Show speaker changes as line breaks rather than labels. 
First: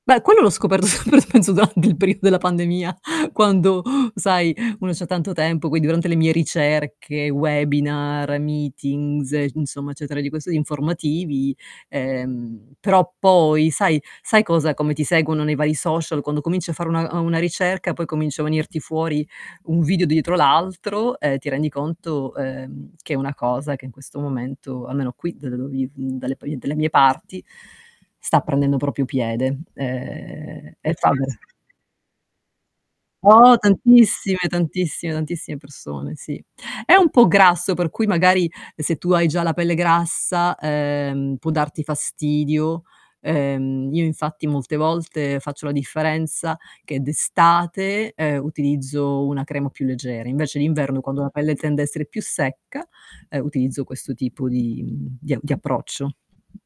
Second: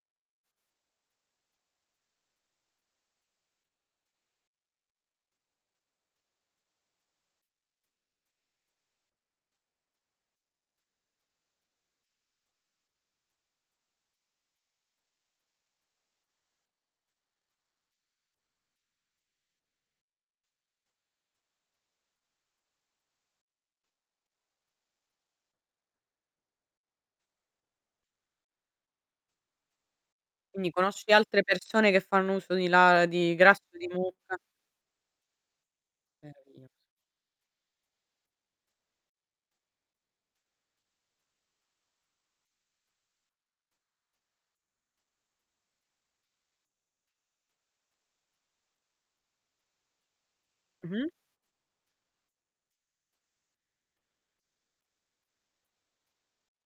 Beh, quello l'ho scoperto, sempre penso durante il periodo della pandemia, quando, sai, uno c'ha tanto tempo, quindi durante le mie ricerche, webinar, meetings, e insomma, cioè [unintelligible] informativi, ehm, però poi, sai sai cosa: come ti seguono nei vari social, quando cominci a fare una uhm, una ricerca, poi comincia a venirti fuori un video dietro l'altro, e ti rendi conto, ehm, che è una cosa che in questo momento, almeno qui da dove viv dalle pi delle mie parti, sta prendendo proprio piede.
Quindi
Ehm, e
conosci
fa be
altre persone che fanno uso di la di
Oh,
grasso di mucca?
tantissime, tantissime, tantissime persone, sì. È
[unintelligible]
un po' grasso, per cui magari, se tu hai già la pelle grassa, ehm, può darti fastidio. Ehm, io infatti molte volte faccio la differenza che d'estate, ehm, utilizzo una crema più leggera, invece d'inverno,
Mh-mh.
quando la pelle tende a essere più secca, ehm, utilizzo questo tipo di mhmm, di di approccio.